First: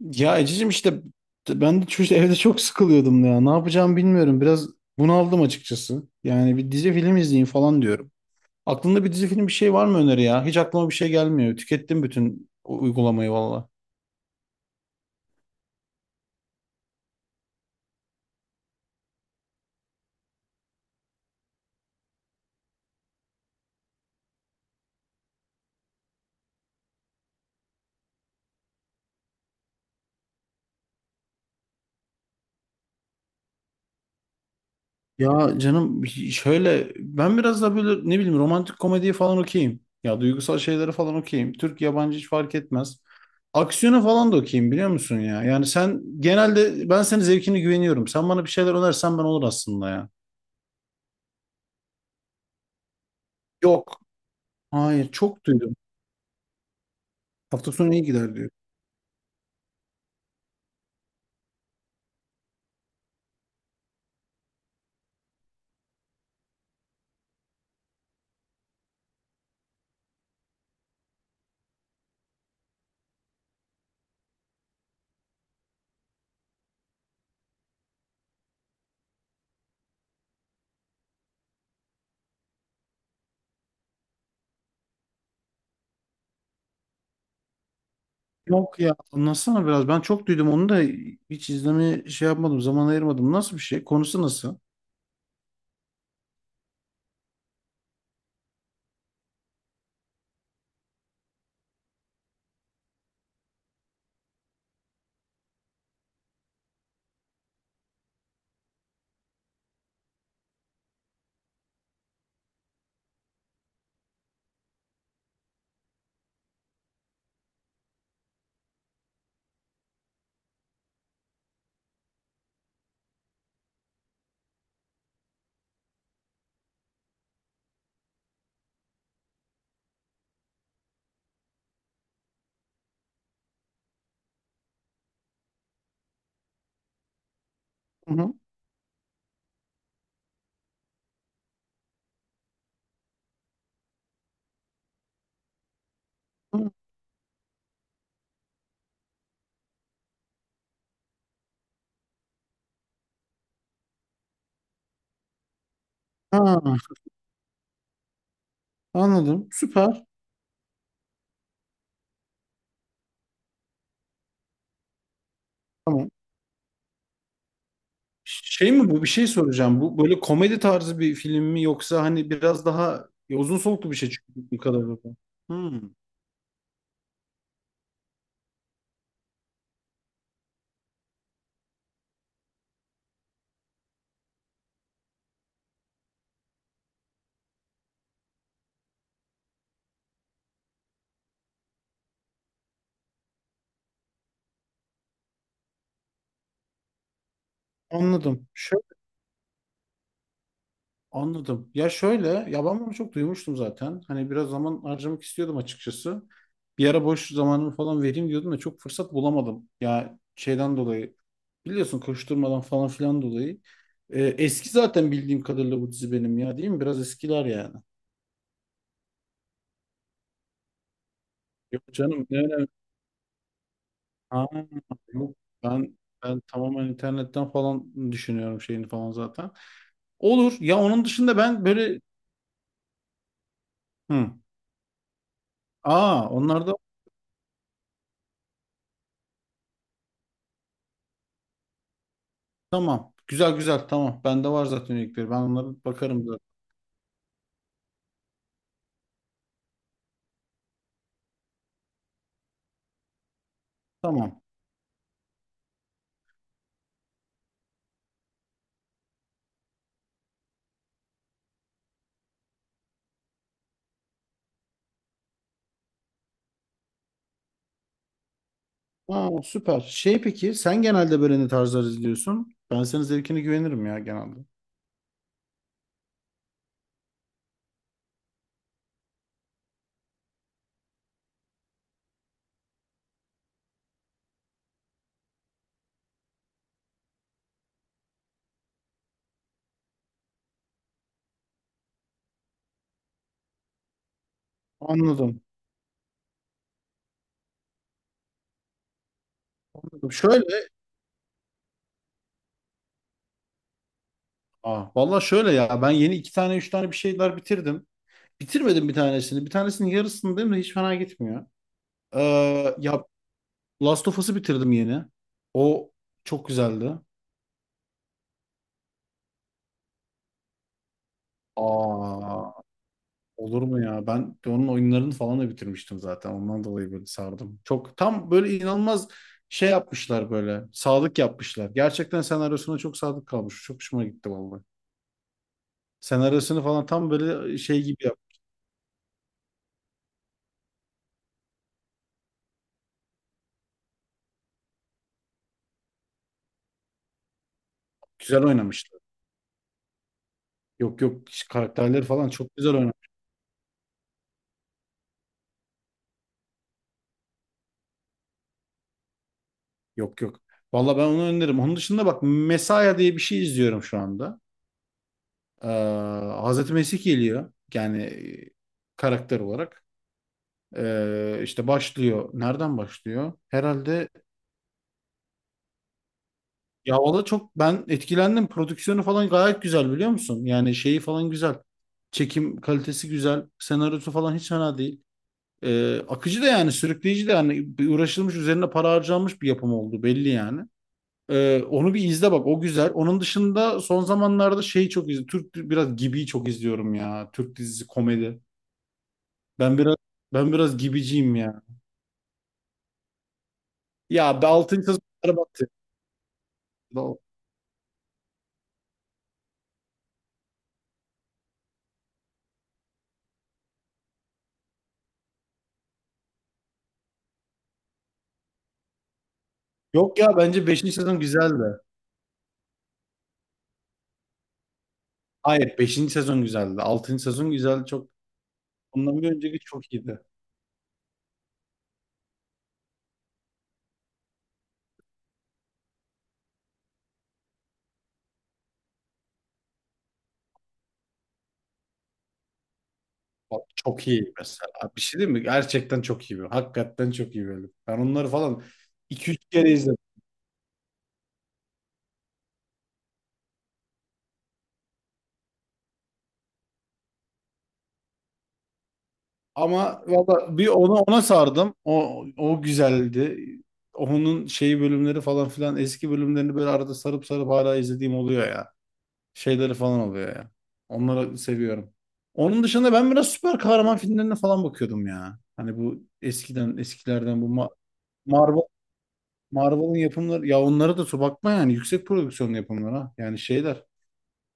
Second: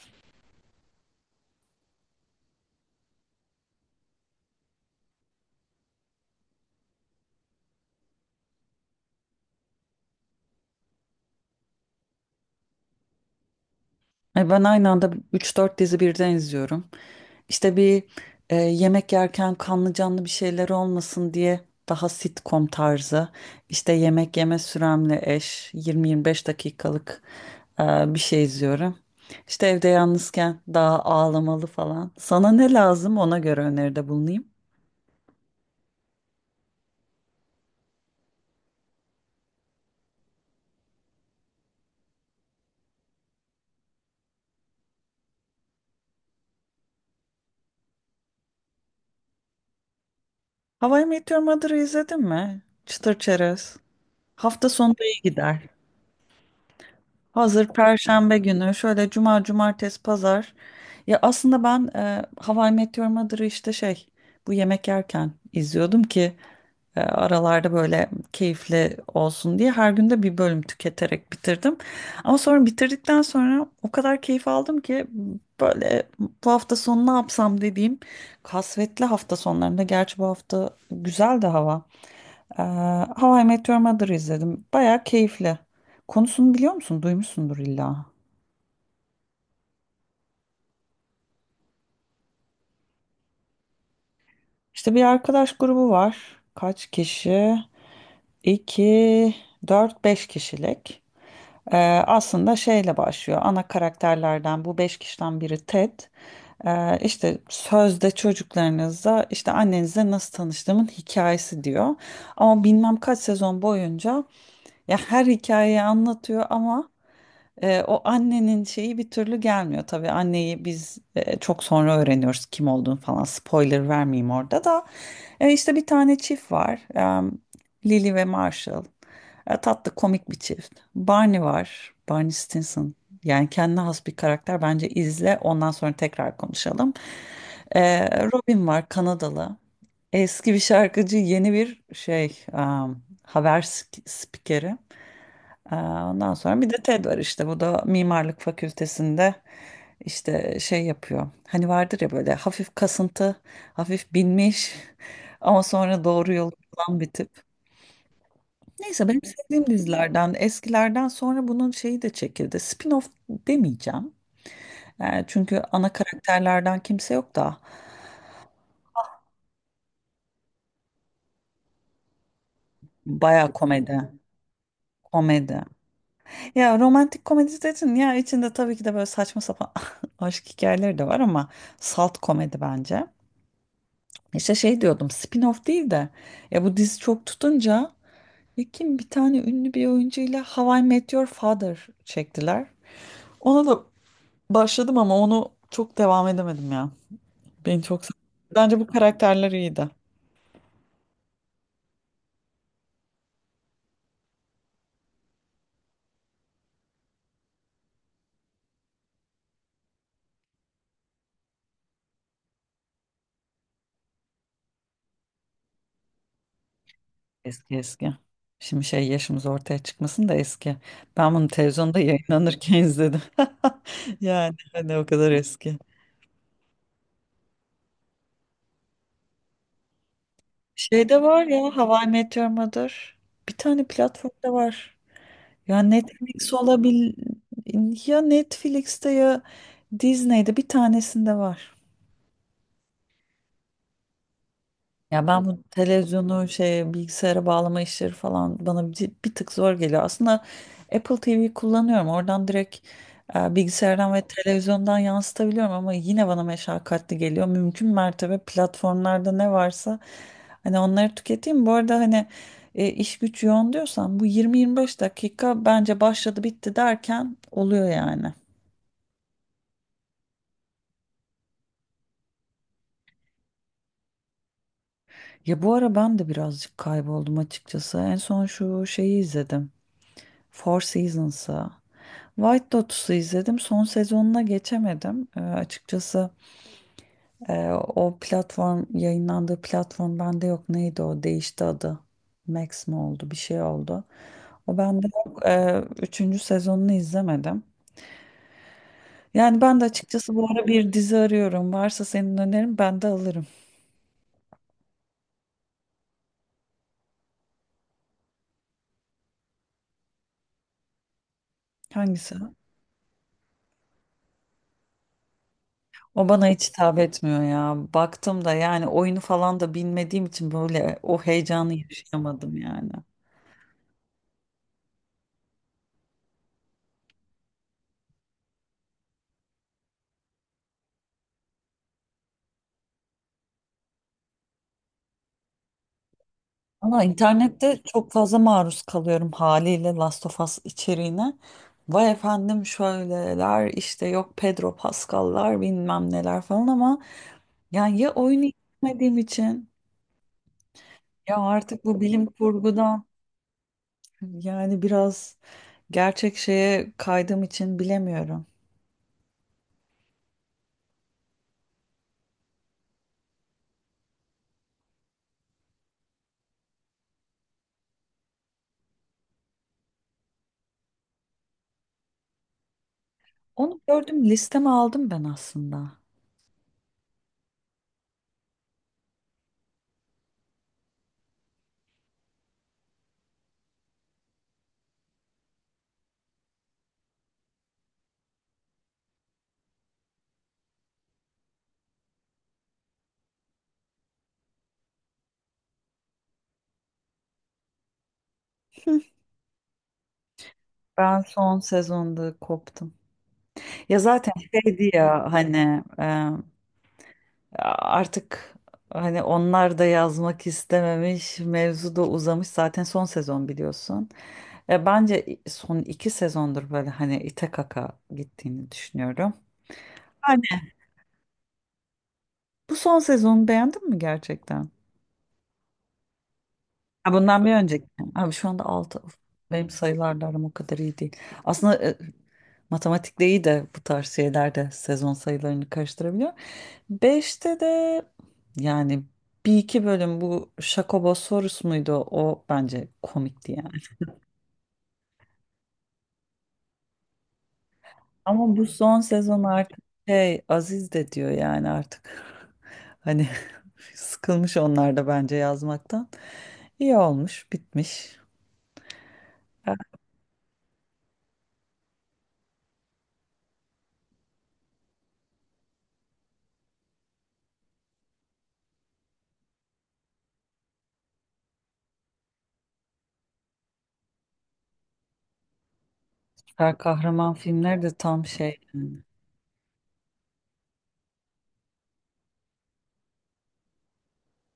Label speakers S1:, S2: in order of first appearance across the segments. S1: Ya Ececiğim işte ben de çocuk evde çok sıkılıyordum ya. Ne yapacağımı bilmiyorum. Biraz bunaldım açıkçası. Yani bir dizi film izleyeyim falan diyorum. Aklında bir dizi film bir şey var mı öneri ya? Hiç aklıma bir şey gelmiyor. Tükettim bütün uygulamayı valla.
S2: Ben aynı anda üç dört dizi birden izliyorum. İşte bir yemek yerken kanlı canlı bir şeyler olmasın diye daha sitcom tarzı. İşte yemek yeme süremle eş 20-25 dakikalık e, bir şey izliyorum. İşte evde yalnızken daha ağlamalı falan. Sana ne lazım, ona göre öneride bulunayım.
S1: Ya canım şöyle ben biraz da böyle ne bileyim romantik komediyi falan okuyayım. Ya duygusal şeyleri falan okuyayım. Türk yabancı hiç fark etmez. Aksiyona falan da okuyayım biliyor musun ya? Yani sen genelde ben senin zevkine güveniyorum. Sen bana bir şeyler önersen ben olur aslında ya.
S2: How I Met Your Mother'ı izledin mi? Çıtır çerez.
S1: Yok.
S2: Hafta sonunda
S1: Hayır,
S2: iyi
S1: çok
S2: gider.
S1: duydum.
S2: Hazır
S1: Hafta sonu iyi gider
S2: Perşembe
S1: diyor.
S2: günü, şöyle cuma, cumartesi, pazar. Ya aslında ben How I Met Your Mother'ı işte şey, bu yemek yerken izliyordum ki aralarda böyle keyifli olsun diye her gün de bir bölüm tüketerek bitirdim. Ama sonra bitirdikten sonra o kadar keyif aldım ki, böyle bu hafta sonu ne yapsam dediğim kasvetli hafta sonlarında, gerçi bu hafta güzel de hava. E, How I Met Your Mother'ı izledim. Bayağı keyifli. Konusunu biliyor musun? Duymuşsundur illa.
S1: Yok ya, anlatsana biraz. Ben çok duydum onu da hiç izleme şey yapmadım. Zaman ayırmadım. Nasıl bir şey? Konusu nasıl?
S2: İşte bir arkadaş grubu var. Kaç kişi? 2, 4, 5 kişilik. Ee, Aslında şeyle başlıyor. Ana karakterlerden, bu beş kişiden biri Ted. İşte sözde çocuklarınızla, işte annenizle nasıl tanıştığımın hikayesi diyor. Ama bilmem kaç sezon boyunca ya her hikayeyi anlatıyor ama o annenin şeyi bir türlü gelmiyor tabii. Anneyi biz çok sonra öğreniyoruz kim olduğunu falan. Spoiler vermeyeyim orada da. İşte bir tane çift var. Lily ve Marshall. Tatlı komik bir çift. Barney var. Barney Stinson. Yani kendine has bir karakter. Bence izle. Ondan sonra tekrar konuşalım. E,
S1: Hı hı.
S2: Robin var, Kanadalı. Eski bir şarkıcı, yeni bir şey, e, haber spikeri. Ondan sonra bir de Ted var, işte bu da mimarlık fakültesinde işte şey yapıyor. Hani vardır ya böyle hafif kasıntı, hafif binmiş ama sonra doğru
S1: Ha,
S2: yolu bulan bir tip. Neyse, benim
S1: anladım.
S2: sevdiğim
S1: Süper.
S2: dizilerden, eskilerden sonra bunun şeyi de çekildi. Spin-off demeyeceğim. Çünkü ana
S1: Tamam.
S2: karakterlerden kimse yok da
S1: Şey mi bu? Bir şey soracağım. Bu böyle komedi tarzı bir film mi yoksa hani biraz daha ya
S2: baya
S1: uzun soluklu
S2: komedi.
S1: bir şey çünkü bu kadar.
S2: Komedi.
S1: Hı.
S2: Ya, romantik komedi dedin ya, içinde tabii ki de böyle saçma sapan aşk hikayeleri de var ama salt komedi bence. İşte şey diyordum, spin-off değil de, ya bu dizi çok tutunca, ya kim bir tane ünlü bir oyuncuyla How I Met Your Father çektiler. Ona da başladım ama onu çok devam edemedim ya. Beni çok sardı.
S1: Anladım.
S2: Bence bu karakterler iyiydi.
S1: Anladım. Ya şöyle, ya ben bunu çok duymuştum zaten. Hani biraz zaman harcamak istiyordum açıkçası. Bir ara boş zamanımı falan vereyim diyordum da çok fırsat bulamadım. Ya şeyden dolayı biliyorsun, koşturmadan falan filan dolayı. Eski zaten bildiğim kadarıyla bu dizi benim ya, değil mi? Biraz eskiler yani.
S2: Eski eski. Şimdi şey, yaşımız ortaya çıkmasın da, eski. Ben bunu
S1: Yok
S2: televizyonda
S1: canım, ne önemli.
S2: yayınlanırken izledim.
S1: Aa,
S2: Yani hani o kadar
S1: yok.
S2: eski.
S1: Ben, ben tamamen internetten falan düşünüyorum şeyini falan zaten. Olur. Ya onun
S2: Şey de
S1: dışında
S2: var ya,
S1: ben böyle...
S2: How I Mother. Bir tane
S1: Hı.
S2: platformda var. Ya
S1: Aa,
S2: Netflix
S1: onlarda.
S2: olabil ya Netflix'te ya Disney'de, bir tanesinde var.
S1: Tamam. Güzel güzel, tamam. Bende var zaten
S2: Ya
S1: üyelikleri. Ben
S2: ben bu
S1: onlara bakarım zaten.
S2: televizyonu şey, bilgisayara bağlama işleri falan bana bir tık zor geliyor. Aslında Apple TV kullanıyorum. Oradan direkt bilgisayardan ve
S1: Tamam.
S2: televizyondan yansıtabiliyorum ama yine bana meşakkatli geliyor. Mümkün mertebe platformlarda ne varsa, hani onları tüketeyim. Bu arada, hani iş güç yoğun diyorsan, bu 20-25 dakika bence başladı bitti derken oluyor yani.
S1: Aa, süper. Şey, peki sen genelde böyle ne tarzlar izliyorsun? Ben senin zevkine güvenirim ya genelde.
S2: Ya bu ara ben de birazcık kayboldum açıkçası. En son şu şeyi izledim. Four Seasons'ı. White Lotus'u izledim. Son sezonuna geçemedim. Açıkçası o platform, yayınlandığı platform bende yok. Neydi o? Değişti adı. Max mi oldu? Bir şey oldu. O bende
S1: Anladım.
S2: yok. Üçüncü sezonunu izlemedim. Yani ben de açıkçası bu ara
S1: Şöyle.
S2: bir dizi arıyorum. Varsa senin önerin, ben de alırım.
S1: Aa, vallahi şöyle ya. Ben yeni iki tane üç tane bir şeyler bitirdim. Bitirmedim bir tanesini. Bir tanesinin yarısındayım da hiç fena gitmiyor.
S2: Hangisi?
S1: Ya, Last of Us'ı bitirdim yeni. O
S2: O bana
S1: çok
S2: hiç
S1: güzeldi.
S2: hitap etmiyor ya. Baktım da, yani oyunu falan da bilmediğim için böyle o heyecanı
S1: Aa,
S2: yaşayamadım yani.
S1: olur mu ya? Ben onun oyunlarını falan da bitirmiştim zaten. Ondan dolayı böyle sardım. Çok tam böyle inanılmaz şey yapmışlar böyle. Sadık yapmışlar. Gerçekten senaryosuna çok sadık kalmış. Çok hoşuma gitti vallahi. Senaryosunu falan
S2: Ama
S1: tam böyle
S2: internette
S1: şey gibi
S2: çok
S1: yap.
S2: fazla maruz kalıyorum haliyle Last of Us içeriğine. Vay efendim şöyleler, işte yok Pedro Pascal'lar, bilmem neler falan ama yani, ya
S1: Güzel
S2: oyunu
S1: oynamışlar.
S2: izlemediğim için,
S1: Yok yok,
S2: ya artık bu
S1: karakterleri
S2: bilim
S1: falan çok güzel
S2: kurgudan,
S1: oynamış.
S2: yani biraz gerçek şeye kaydığım için bilemiyorum.
S1: Yok yok. Vallahi ben onu öneririm. Onun dışında bak, Mesaya diye bir şey izliyorum şu anda. Ee, Hazreti Mesih geliyor. Yani karakter olarak. İşte başlıyor. Nereden başlıyor?
S2: Onu
S1: Herhalde.
S2: gördüm, listeme aldım ben aslında.
S1: Ya valla çok ben etkilendim. Prodüksiyonu falan gayet güzel, biliyor musun? Yani şeyi falan güzel. Çekim kalitesi güzel. Senaryosu falan hiç fena değil. Akıcı da yani, sürükleyici de yani, bir uğraşılmış, üzerine para harcanmış bir yapım oldu belli yani. Onu bir izle bak, o güzel. Onun dışında son zamanlarda şeyi çok izliyorum. Türk biraz, Gibi'yi çok izliyorum ya. Türk dizisi komedi. Ben biraz ben biraz
S2: Ben
S1: Gibiciyim
S2: son
S1: ya.
S2: sezonda koptum. Ya zaten
S1: Ya be, 6.
S2: şeydi ya,
S1: sezon battı.
S2: hani artık, hani onlar da yazmak istememiş, mevzu da uzamış. Zaten son sezon, biliyorsun. Bence son iki sezondur böyle hani ite kaka gittiğini düşünüyorum.
S1: Yok ya, bence
S2: Aynen.
S1: beşinci sezon güzeldi.
S2: Bu son sezonu beğendin mi gerçekten?
S1: Hayır, beşinci sezon güzeldi.
S2: Ha,
S1: Altıncı
S2: bundan
S1: sezon
S2: bir önceki.
S1: güzeldi. Çok,
S2: Abi şu anda 6.
S1: ondan bir önceki
S2: Benim
S1: çok iyiydi.
S2: sayılarla aram o kadar iyi değil. Aslında matematikte iyi de bu tarz şeylerde sezon sayılarını karıştırabiliyor. Beşte de, yani bir iki bölüm, bu Şakobo sorusu muydu? O bence komikti
S1: Bak,
S2: yani.
S1: çok iyi mesela. Bir şey değil mi? Gerçekten çok iyi. Hakikaten çok iyi bir bölüm. Ben onları
S2: Ama
S1: falan
S2: bu son
S1: iki
S2: sezon
S1: üç kere
S2: artık
S1: izledim.
S2: şey, Aziz de diyor yani artık. Hani sıkılmış onlar da bence yazmaktan. İyi olmuş, bitmiş.
S1: Ama valla bir ona sardım. O güzeldi. Onun şeyi, bölümleri falan filan, eski bölümlerini böyle arada sarıp sarıp hala izlediğim oluyor ya. Şeyleri falan oluyor ya. Onları seviyorum. Onun dışında ben biraz süper kahraman filmlerine falan bakıyordum ya. Hani bu eskiden,
S2: Süper kahraman
S1: eskilerden bu
S2: filmleri de tam şey
S1: Marvel
S2: yani.
S1: Marvel'ın yapımları ya, onlara da su bakma yani, yüksek prodüksiyon yapımlar ha. Yani şeyler,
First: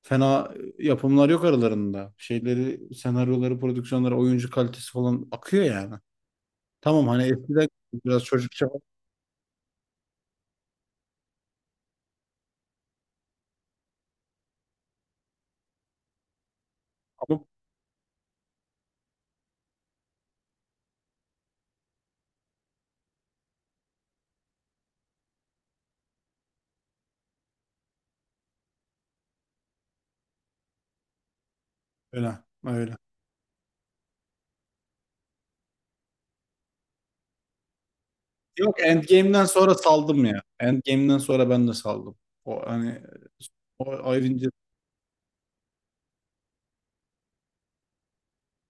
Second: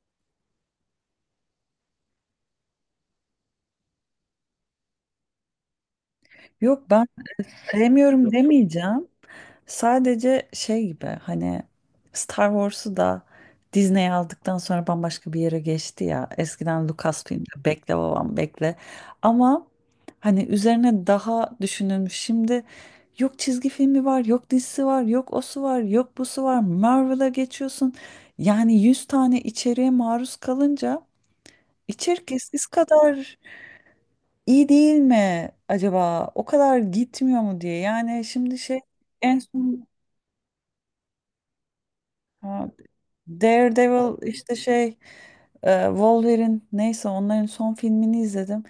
S1: fena yapımlar yok aralarında. Şeyleri, senaryoları, prodüksiyonları, oyuncu kalitesi falan akıyor yani.
S2: Yok, ben
S1: Tamam, hani eskiden biraz
S2: sevmiyorum
S1: çocukça
S2: demeyeceğim. Sadece şey gibi, hani Star Wars'u da Disney aldıktan sonra bambaşka bir yere geçti ya. Eskiden
S1: ama
S2: Lucasfilm'de, bekle babam bekle. Ama hani üzerine daha düşünülmüş. Şimdi yok çizgi filmi var, yok dizisi var, yok osu var, yok busu var. Marvel'a geçiyorsun. Yani 100 tane içeriğe maruz kalınca, içerik
S1: öyle
S2: eskisi
S1: öyle.
S2: kadar iyi değil mi acaba? O kadar gitmiyor mu diye. Yani şimdi şey,
S1: Yok,
S2: en
S1: Endgame'den sonra
S2: son,
S1: saldım ya. Endgame'den sonra ben de saldım. O
S2: ha,
S1: hani, o
S2: Daredevil,
S1: ayrıca
S2: işte şey, Wolverine, neyse, onların son filmini izledim.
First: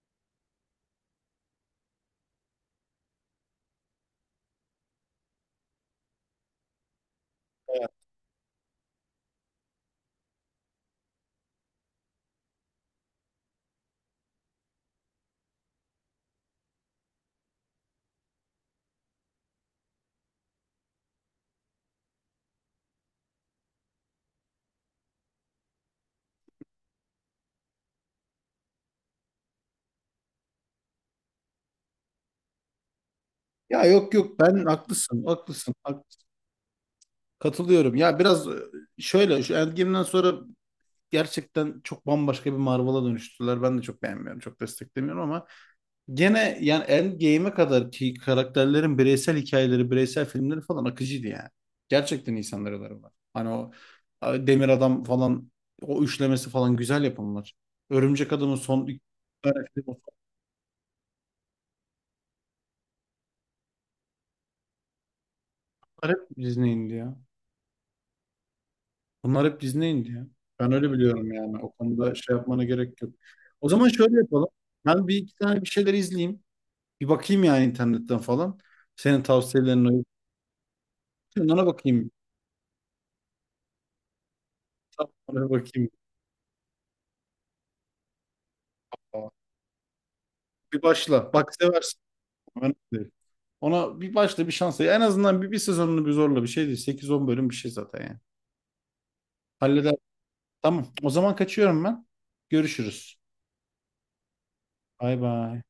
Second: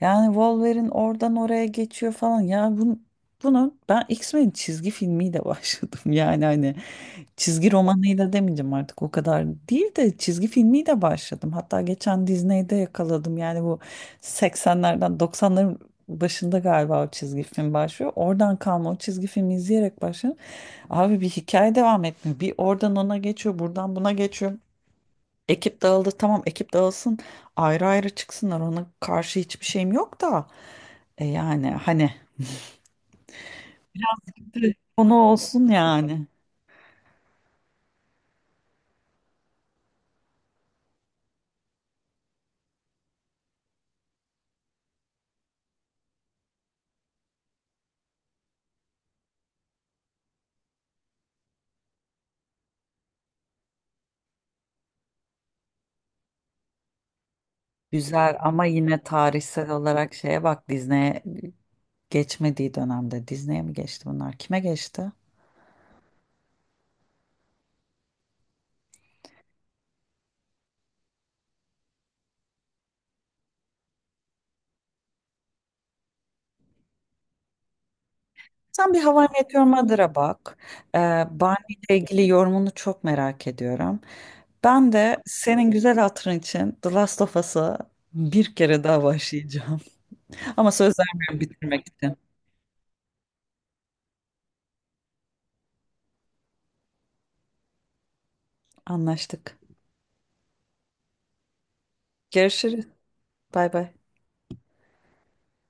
S2: Yani Wolverine oradan oraya geçiyor falan. Ya bunu ben X-Men çizgi filmiyle başladım. Yani hani, çizgi romanıyla demeyeceğim artık, o kadar değil de, çizgi filmiyle başladım. Hatta geçen Disney'de yakaladım. Yani bu 80'lerden 90'ların başında galiba o çizgi film başlıyor. Oradan kalma, o çizgi filmi izleyerek başladım. Abi bir hikaye devam etmiyor. Bir oradan ona geçiyor, buradan buna geçiyor. Ekip dağıldı, tamam, ekip dağılsın, ayrı ayrı çıksınlar, ona karşı hiçbir şeyim yok da yani hani
S1: ya, yok yok ben
S2: konu
S1: haklısın
S2: olsun
S1: haklısın
S2: yani.
S1: katılıyorum. Ya biraz şöyle şu Endgame'den sonra gerçekten çok bambaşka bir Marvel'a dönüştüler. Ben de çok beğenmiyorum, çok desteklemiyorum ama gene yani Endgame'e kadar ki karakterlerin bireysel hikayeleri, bireysel filmleri falan akıcıydı yani. Gerçekten insanları var. Hani o Demir Adam falan, o üçlemesi falan güzel yapımlar. Örümcek
S2: Güzel,
S1: Adam'ın
S2: ama
S1: son iki
S2: yine
S1: tane,
S2: tarihsel olarak şeye bak, Disney'e geçmediği dönemde. Disney'e mi geçti bunlar? Kime geçti?
S1: bunlar hep Disney'indi ya. Bunlar hep Disney'indi ya. Ben öyle biliyorum yani. O konuda şey yapmana gerek yok. O zaman şöyle yapalım. Ben bir iki tane bir şeyler izleyeyim. Bir bakayım yani, internetten falan.
S2: Sen bir
S1: Senin
S2: hava I Met Your
S1: tavsiyelerine uygun.
S2: Mother'a bak. Ee,
S1: Ona
S2: Barney ile
S1: bakayım.
S2: ilgili yorumunu çok merak ediyorum. Ben
S1: Tamam,
S2: de
S1: ona
S2: senin
S1: bakayım.
S2: güzel hatırın için The Last of Us'a bir kere daha başlayacağım. Ama
S1: Bir
S2: söz
S1: başla.
S2: vermiyorum
S1: Bak
S2: bitirmek
S1: seversin.
S2: için.
S1: Önemli değil. Ona bir başla, bir şans ver. En azından bir sezonunu bir zorla, bir şey değil, sekiz on bölüm bir şey zaten yani.
S2: Anlaştık.
S1: Halleder. Tamam. O zaman kaçıyorum ben.
S2: Görüşürüz.
S1: Görüşürüz.
S2: Bay bay.
S1: Bay bay.